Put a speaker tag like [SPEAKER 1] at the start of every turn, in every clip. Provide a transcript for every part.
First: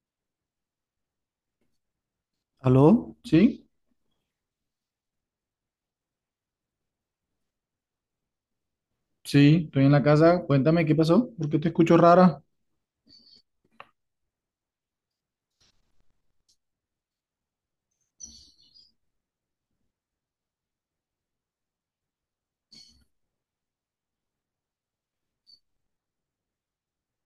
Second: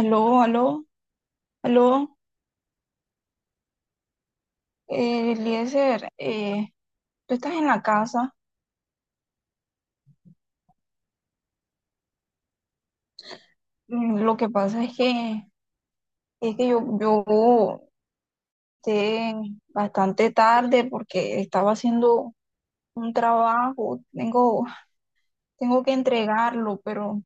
[SPEAKER 1] Aló, aló, aló,
[SPEAKER 2] ¿Aló? Sí,
[SPEAKER 1] Eliezer, ¿tú estás en la casa?
[SPEAKER 2] sí, estoy en la casa. Cuéntame qué pasó, porque te escucho rara,
[SPEAKER 1] Lo que pasa es que yo llegué bastante tarde porque estaba haciendo un trabajo. Tengo que entregarlo, pero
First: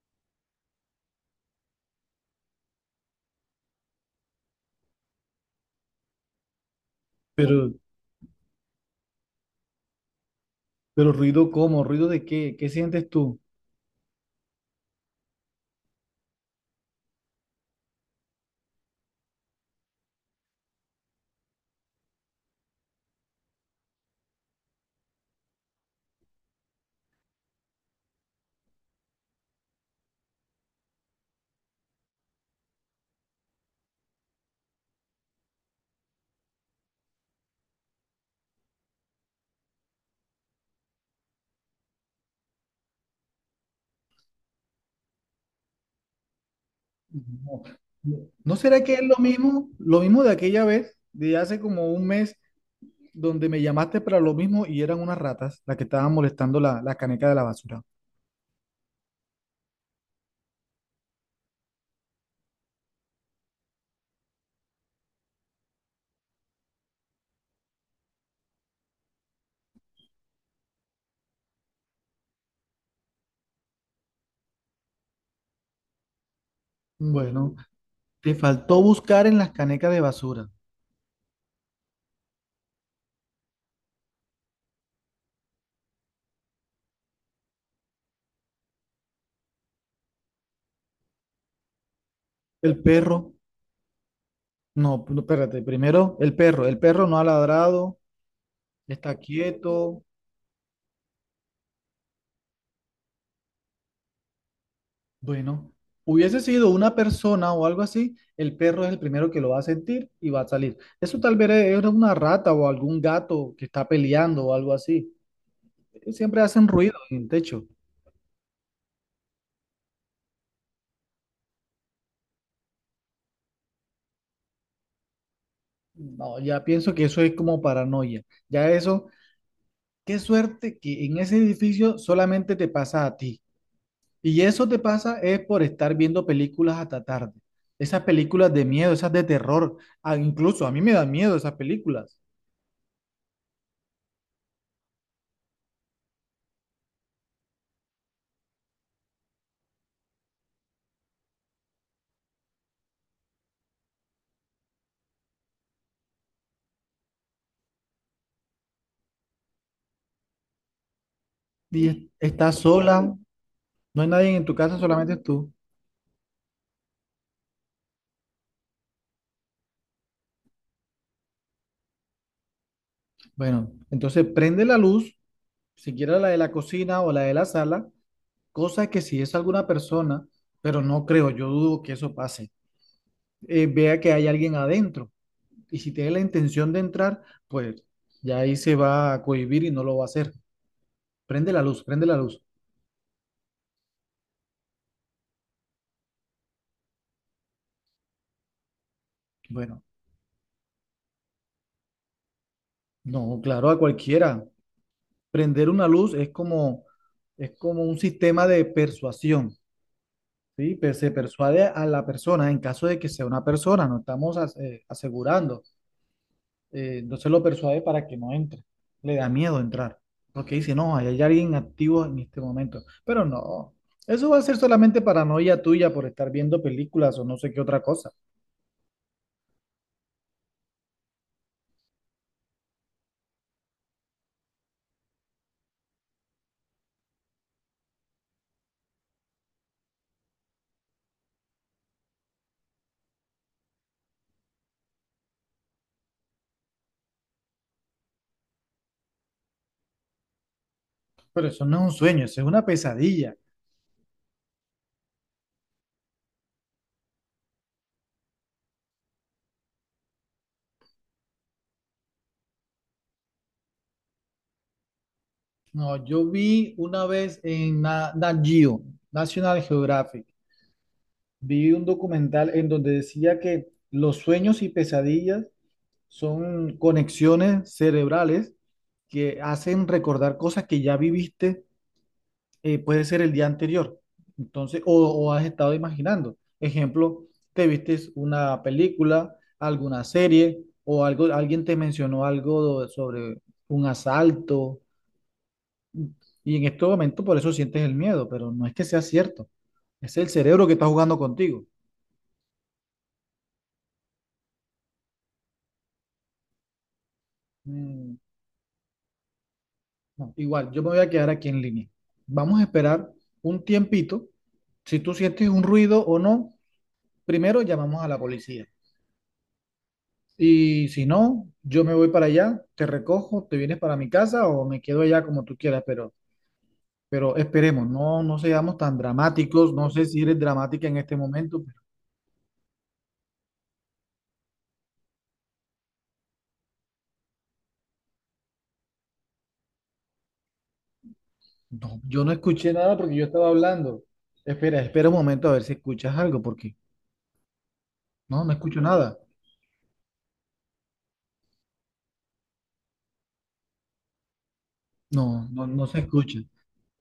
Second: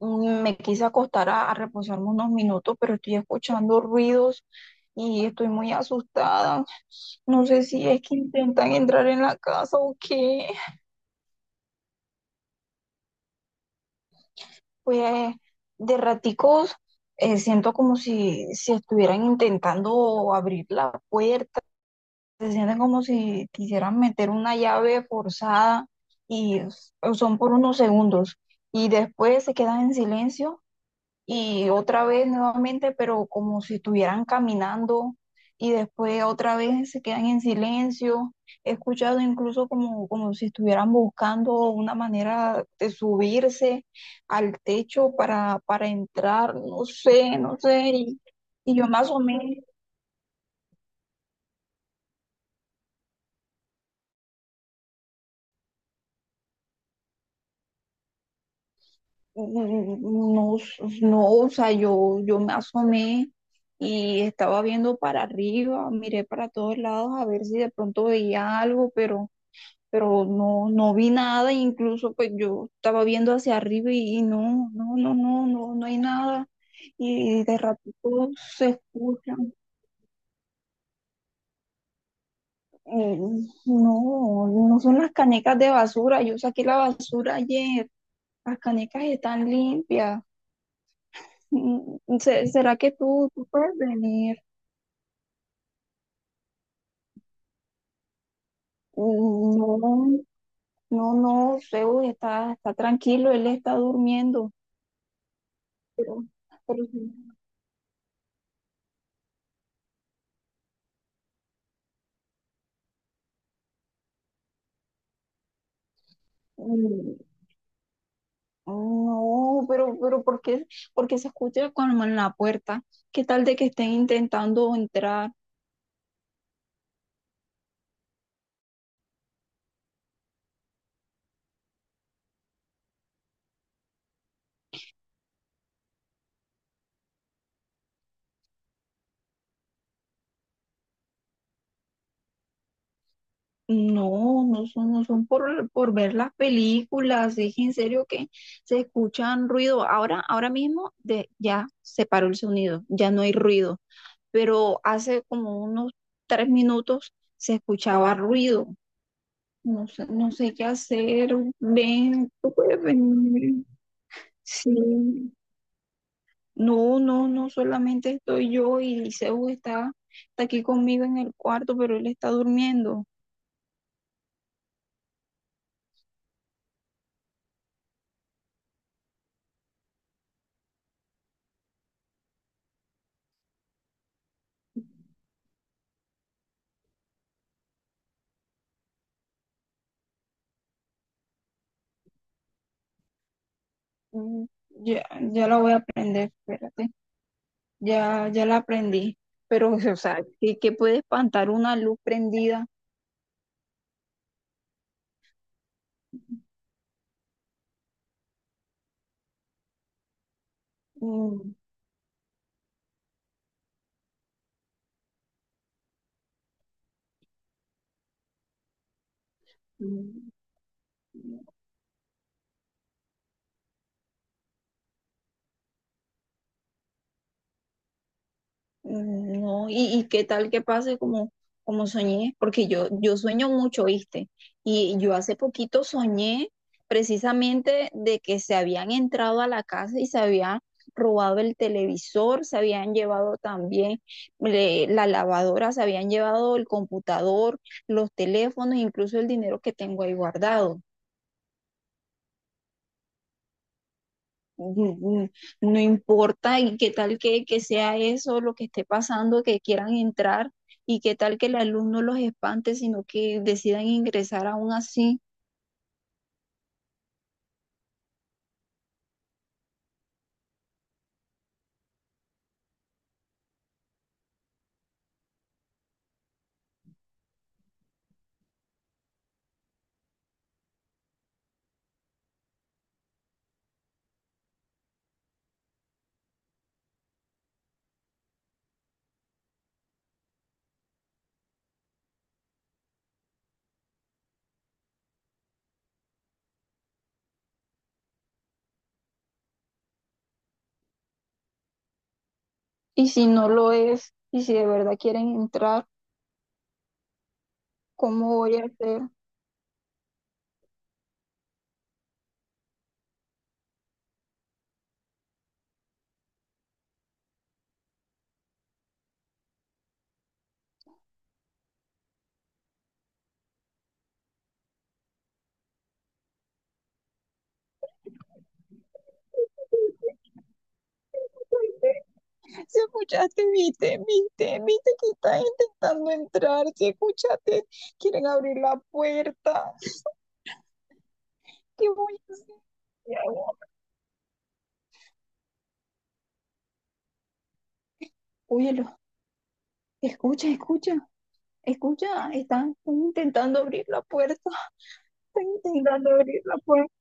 [SPEAKER 1] me quise acostar a reposarme unos minutos, pero estoy escuchando ruidos y estoy muy asustada. No sé
[SPEAKER 2] pero,
[SPEAKER 1] si es que intentan entrar en la casa o qué.
[SPEAKER 2] pero ruido cómo, ruido de qué, ¿qué sientes tú?
[SPEAKER 1] Pues, de raticos, siento como si estuvieran intentando abrir la puerta. Se sienten como si quisieran meter una llave forzada, y son por unos segundos, y después se quedan en silencio, y otra vez nuevamente, pero como si estuvieran caminando, y después otra vez se quedan en silencio. He escuchado incluso como si estuvieran buscando una manera de subirse al techo para entrar. No sé, no
[SPEAKER 2] No,
[SPEAKER 1] sé. y,
[SPEAKER 2] ¿no
[SPEAKER 1] y
[SPEAKER 2] será
[SPEAKER 1] yo
[SPEAKER 2] que
[SPEAKER 1] me
[SPEAKER 2] es
[SPEAKER 1] asomé.
[SPEAKER 2] lo mismo de aquella vez, de hace como un mes, donde me llamaste para lo mismo y eran unas ratas las que estaban molestando la caneca de la basura?
[SPEAKER 1] Mm, no, no, o sea, yo me asomé. Y estaba viendo para arriba, miré para todos lados a ver si de pronto veía algo, pero no, no vi nada. Incluso pues yo estaba viendo hacia arriba, y no, no, no, no, no, no hay nada. Y de
[SPEAKER 2] Bueno,
[SPEAKER 1] ratito
[SPEAKER 2] te
[SPEAKER 1] se
[SPEAKER 2] faltó buscar en las
[SPEAKER 1] escuchan.
[SPEAKER 2] canecas de basura.
[SPEAKER 1] eh, no, no son las canecas de basura. Yo saqué la basura ayer, las canecas están limpias. ¿Será
[SPEAKER 2] El
[SPEAKER 1] que tú,
[SPEAKER 2] perro,
[SPEAKER 1] tú puedes venir?
[SPEAKER 2] no, no, espérate, primero el perro no ha ladrado, está
[SPEAKER 1] Mm,
[SPEAKER 2] quieto.
[SPEAKER 1] No, no, no, Zeus está tranquilo, él está durmiendo,
[SPEAKER 2] Bueno,
[SPEAKER 1] pero,
[SPEAKER 2] hubiese sido
[SPEAKER 1] pero
[SPEAKER 2] una
[SPEAKER 1] sí.
[SPEAKER 2] persona o algo así, el perro es el primero que lo va a sentir y va a salir. Eso tal vez era una rata o algún gato que está peleando o algo así. Siempre hacen ruido
[SPEAKER 1] Mm,
[SPEAKER 2] en el techo.
[SPEAKER 1] no, pero ¿por qué? Porque se escucha cuando en la puerta. ¿Qué tal de que estén intentando entrar?
[SPEAKER 2] No, ya pienso que eso es como paranoia. Ya eso, qué suerte que en ese edificio solamente te pasa a ti. Y eso te pasa es por estar viendo películas hasta tarde. Esas películas de miedo, esas de terror. Ah, incluso a mí me dan miedo esas películas.
[SPEAKER 1] No, no son por ver las películas, es en serio que se escuchan ruido. Ahora, ahora mismo, de, ya se paró el sonido, ya no hay ruido, pero hace como unos 3 minutos se escuchaba ruido. No sé, no sé qué hacer. Ven, tú
[SPEAKER 2] Estás
[SPEAKER 1] puedes
[SPEAKER 2] sola.
[SPEAKER 1] venir.
[SPEAKER 2] No hay nadie en tu casa, solamente
[SPEAKER 1] Sí.
[SPEAKER 2] tú.
[SPEAKER 1] No, no, no, solamente estoy yo y Liceo está aquí conmigo en el cuarto, pero él está durmiendo.
[SPEAKER 2] Bueno, entonces prende la luz, siquiera la de la cocina o la de la sala, cosa que si es alguna persona, pero no creo, yo dudo que eso pase, vea que hay alguien adentro. Y si tiene la intención de entrar, pues ya ahí se va a cohibir y no lo va a hacer. Prende la luz, prende la luz.
[SPEAKER 1] Mm, Ya, ya la voy a aprender, espérate. Ya, ya la aprendí. Pero,
[SPEAKER 2] Bueno,
[SPEAKER 1] o sea, ¿qué puede espantar una luz prendida?
[SPEAKER 2] no, claro, a cualquiera. Prender una luz es como un sistema de persuasión. Sí, pues se
[SPEAKER 1] Mm.
[SPEAKER 2] persuade a la persona en caso de que sea una persona, no estamos asegurando. Entonces lo persuade para que no entre. Le da miedo entrar,
[SPEAKER 1] Mm.
[SPEAKER 2] porque dice, no, ahí hay alguien activo en este momento. Pero no, eso va a ser solamente paranoia tuya por estar viendo películas o no sé qué otra cosa.
[SPEAKER 1] Mm, no, y qué tal que pase como soñé, porque yo sueño mucho, ¿viste? Y yo hace poquito soñé precisamente de que se habían entrado a la casa y se habían robado el televisor, se habían llevado también, la lavadora, se habían llevado el computador, los teléfonos, incluso el dinero que tengo ahí guardado.
[SPEAKER 2] Pero eso no es un sueño, eso es una pesadilla.
[SPEAKER 1] mm, no importa, y qué tal que sea eso lo que esté pasando, que quieran entrar, y qué tal que el alumno los espante, sino que decidan ingresar aún así.
[SPEAKER 2] No, yo vi una vez en Nat Geo, National Geographic, vi un documental en donde decía que los sueños y pesadillas son conexiones cerebrales que hacen recordar cosas que ya viviste, puede ser el día anterior, entonces, o has estado imaginando. Ejemplo, te vistes una película, alguna serie, o algo, alguien te mencionó algo sobre un asalto, y en este momento por eso sientes el miedo, pero no es que sea cierto, es el cerebro que está jugando contigo.
[SPEAKER 1] Y si no lo es, y si de verdad quieren entrar,
[SPEAKER 2] Mm.
[SPEAKER 1] ¿cómo voy a hacer?
[SPEAKER 2] No, igual, yo me voy a quedar aquí en línea. Vamos a esperar un tiempito. Si tú sientes un ruido o no, primero llamamos a la policía. Y si no, yo me voy para allá, te recojo, te vienes para mi casa o me quedo allá como tú quieras, pero esperemos, no, no seamos tan dramáticos. No sé si eres dramática en este momento, pero
[SPEAKER 1] Quieren abrir la puerta.
[SPEAKER 2] no, yo no escuché nada porque yo estaba hablando. Espera, espera un momento a ver si escuchas algo, porque no, no escucho
[SPEAKER 1] Óyelo,
[SPEAKER 2] nada.
[SPEAKER 1] escucha, escucha, escucha, están intentando abrir la puerta. Están
[SPEAKER 2] No, no, no se
[SPEAKER 1] intentando
[SPEAKER 2] escucha.
[SPEAKER 1] abrir la puerta.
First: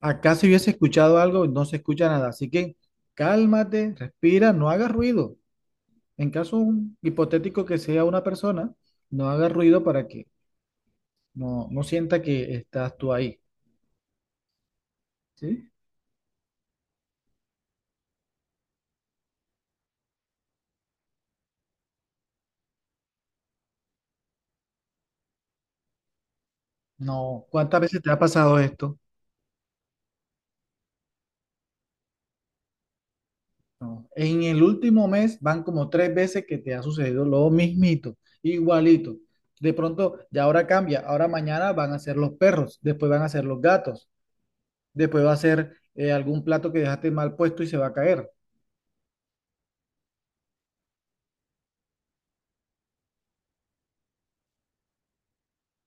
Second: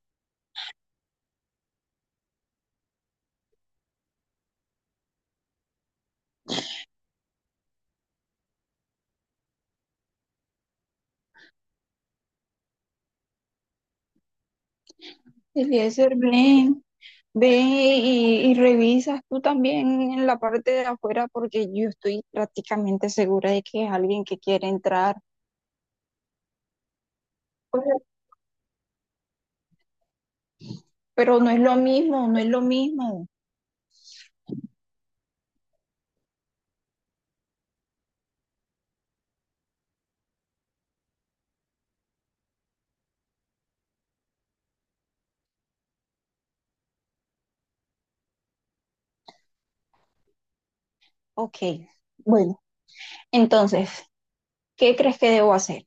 [SPEAKER 2] Acá si hubiese escuchado algo, no se escucha nada. Así que cálmate, respira, no hagas ruido. En caso un hipotético que sea una persona, no hagas ruido para que no, no sienta que estás tú ahí, ¿sí?
[SPEAKER 1] Eliezer, ven, ve y revisas tú también en la parte de afuera, porque yo estoy prácticamente segura de que es alguien que quiere entrar.
[SPEAKER 2] No, ¿cuántas
[SPEAKER 1] Pues,
[SPEAKER 2] veces te ha pasado esto?
[SPEAKER 1] pero no es lo mismo, no es lo mismo.
[SPEAKER 2] No. En el último mes van como tres veces que te ha sucedido lo mismito, igualito. De pronto, ya ahora cambia, ahora mañana van a ser los perros, después van a ser los gatos, después va a ser algún plato que dejaste mal puesto y se va a caer.
[SPEAKER 1] Ok, bueno, entonces, ¿qué crees que debo hacer?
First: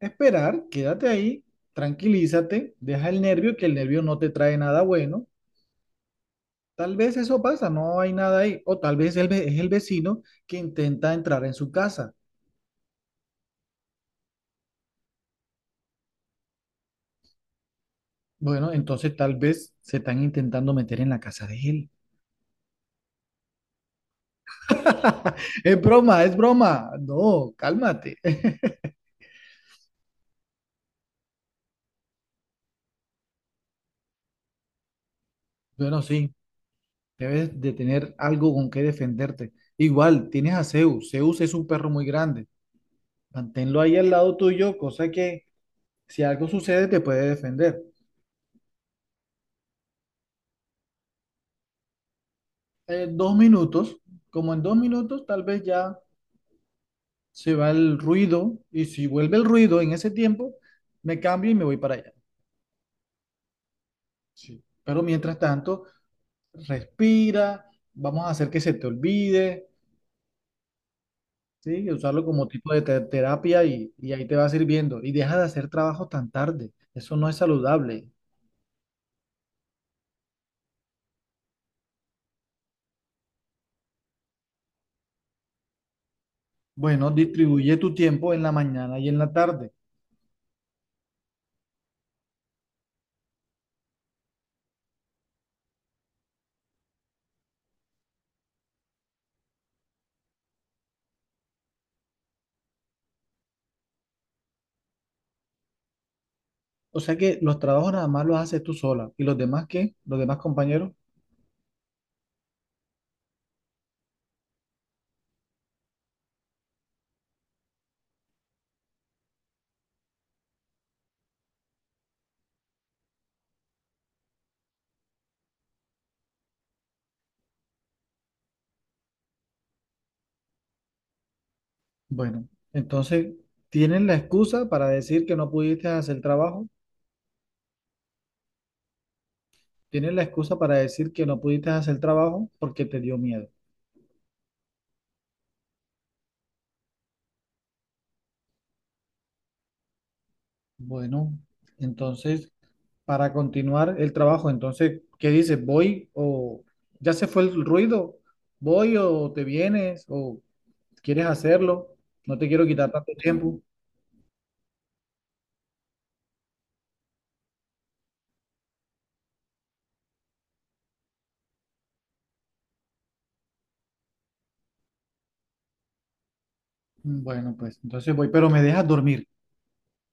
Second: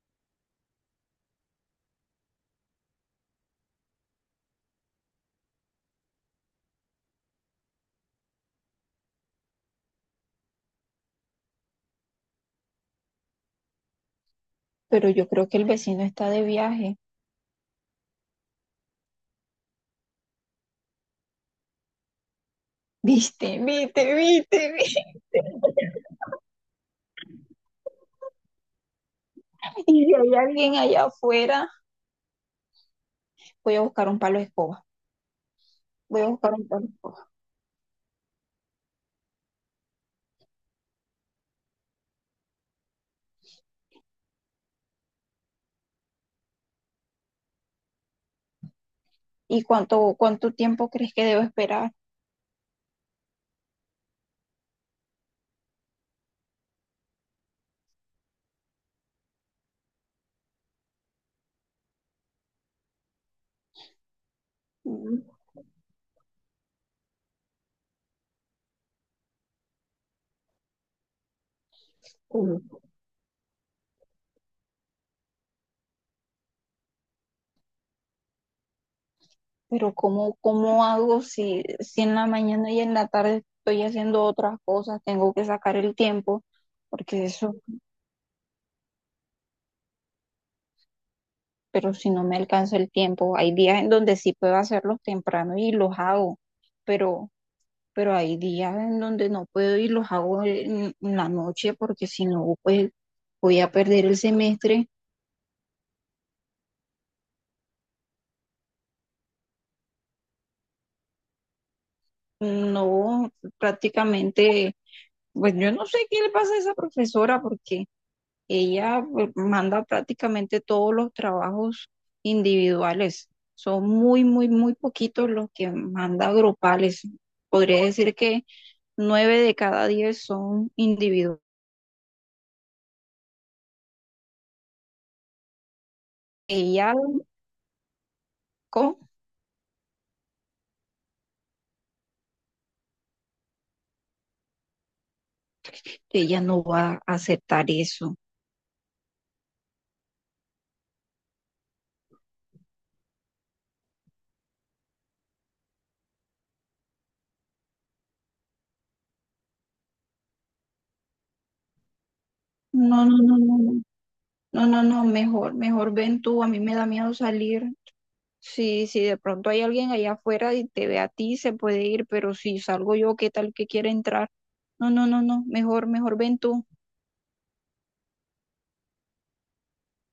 [SPEAKER 2] Esperar, quédate ahí, tranquilízate, deja el nervio, que el nervio no te trae nada bueno. Tal vez eso pasa, no hay nada ahí. O tal vez el es el vecino que intenta entrar en su casa.
[SPEAKER 1] Pero yo creo que el vecino está de viaje.
[SPEAKER 2] Bueno, entonces tal vez se están intentando meter en la casa de él.
[SPEAKER 1] ¿Viste? ¿Viste? ¿Viste? ¿Viste?
[SPEAKER 2] Es broma, es broma. No, cálmate.
[SPEAKER 1] Y si hay alguien allá afuera, voy a buscar un palo de escoba.
[SPEAKER 2] Bueno,
[SPEAKER 1] Voy a
[SPEAKER 2] sí,
[SPEAKER 1] buscar un palo de escoba.
[SPEAKER 2] debes de tener algo con que defenderte. Igual, tienes a Zeus. Zeus es un perro muy grande. Manténlo ahí al lado tuyo, cosa que si algo sucede te puede defender.
[SPEAKER 1] ¿Y cuánto tiempo crees que debo esperar?
[SPEAKER 2] Eh, dos minutos, como en dos minutos tal vez ya se va el ruido y si vuelve el ruido en ese tiempo, me cambio y me voy para allá. Sí. Pero mientras tanto, respira, vamos a hacer que se te olvide, ¿sí? Y usarlo como
[SPEAKER 1] Mm,
[SPEAKER 2] tipo de terapia y ahí te va sirviendo. Y deja de hacer trabajo tan tarde, eso no es saludable.
[SPEAKER 1] Pero ¿cómo hago si en la mañana y en la tarde estoy haciendo otras cosas? Tengo que sacar el tiempo,
[SPEAKER 2] Bueno,
[SPEAKER 1] porque eso,
[SPEAKER 2] distribuye tu tiempo en la mañana y en la tarde.
[SPEAKER 1] pero si no me alcanza el tiempo, hay días en donde sí puedo hacerlos temprano y los hago, pero, pero hay días en donde no puedo y los hago en la noche, porque si no, pues voy a perder el semestre.
[SPEAKER 2] O sea que los trabajos nada más los haces tú sola. ¿Y los demás qué? ¿Los demás compañeros?
[SPEAKER 1] No, prácticamente, pues yo no sé qué le pasa a esa profesora, porque ella pues, manda prácticamente todos los trabajos individuales. Son muy, muy, muy poquitos los que manda grupales. Podría decir que 9 de cada 10 son individuales.
[SPEAKER 2] Bueno, entonces, ¿tienes la excusa para decir que no pudiste hacer el trabajo?
[SPEAKER 1] Ella, co-
[SPEAKER 2] ¿Tienes la excusa para decir que no pudiste hacer el trabajo porque te dio miedo?
[SPEAKER 1] ella no va a aceptar eso.
[SPEAKER 2] Bueno, entonces, para continuar el trabajo, entonces, ¿qué dices? ¿Voy o ya se fue el ruido? ¿Voy o te vienes o quieres hacerlo? No te quiero quitar
[SPEAKER 1] No,
[SPEAKER 2] tanto
[SPEAKER 1] no, no, no,
[SPEAKER 2] tiempo.
[SPEAKER 1] no, no, no, no, mejor, mejor ven tú. A mí me da miedo salir. Si de pronto hay alguien allá afuera y te ve a ti, se puede ir, pero si salgo yo, ¿qué tal que quiere entrar? No, no, no, no, mejor, mejor ven tú.
[SPEAKER 2] Bueno, pues entonces voy, pero me dejas dormir.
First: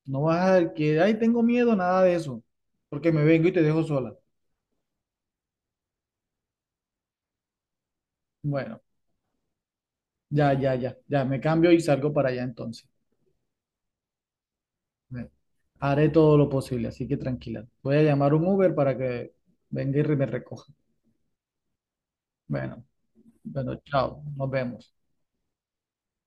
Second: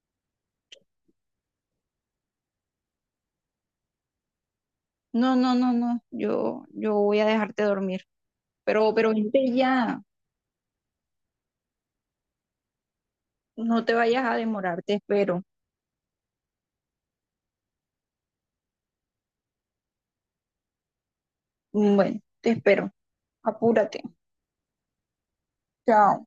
[SPEAKER 2] No vas a que, ay, tengo miedo, nada de eso, porque me vengo y te dejo sola.
[SPEAKER 1] No, no, no, no, yo voy a dejarte dormir,
[SPEAKER 2] Bueno.
[SPEAKER 1] pero vente ya,
[SPEAKER 2] Ya, ya, ya, ya, me cambio y salgo para allá entonces.
[SPEAKER 1] no te vayas a demorar, te
[SPEAKER 2] Me-
[SPEAKER 1] espero.
[SPEAKER 2] Haré todo lo posible, así que tranquila. Voy a llamar un Uber para que venga y me recoja.
[SPEAKER 1] Bueno, te
[SPEAKER 2] Bueno,
[SPEAKER 1] espero,
[SPEAKER 2] bueno,
[SPEAKER 1] apúrate.
[SPEAKER 2] chao, nos vemos.
[SPEAKER 1] Chao.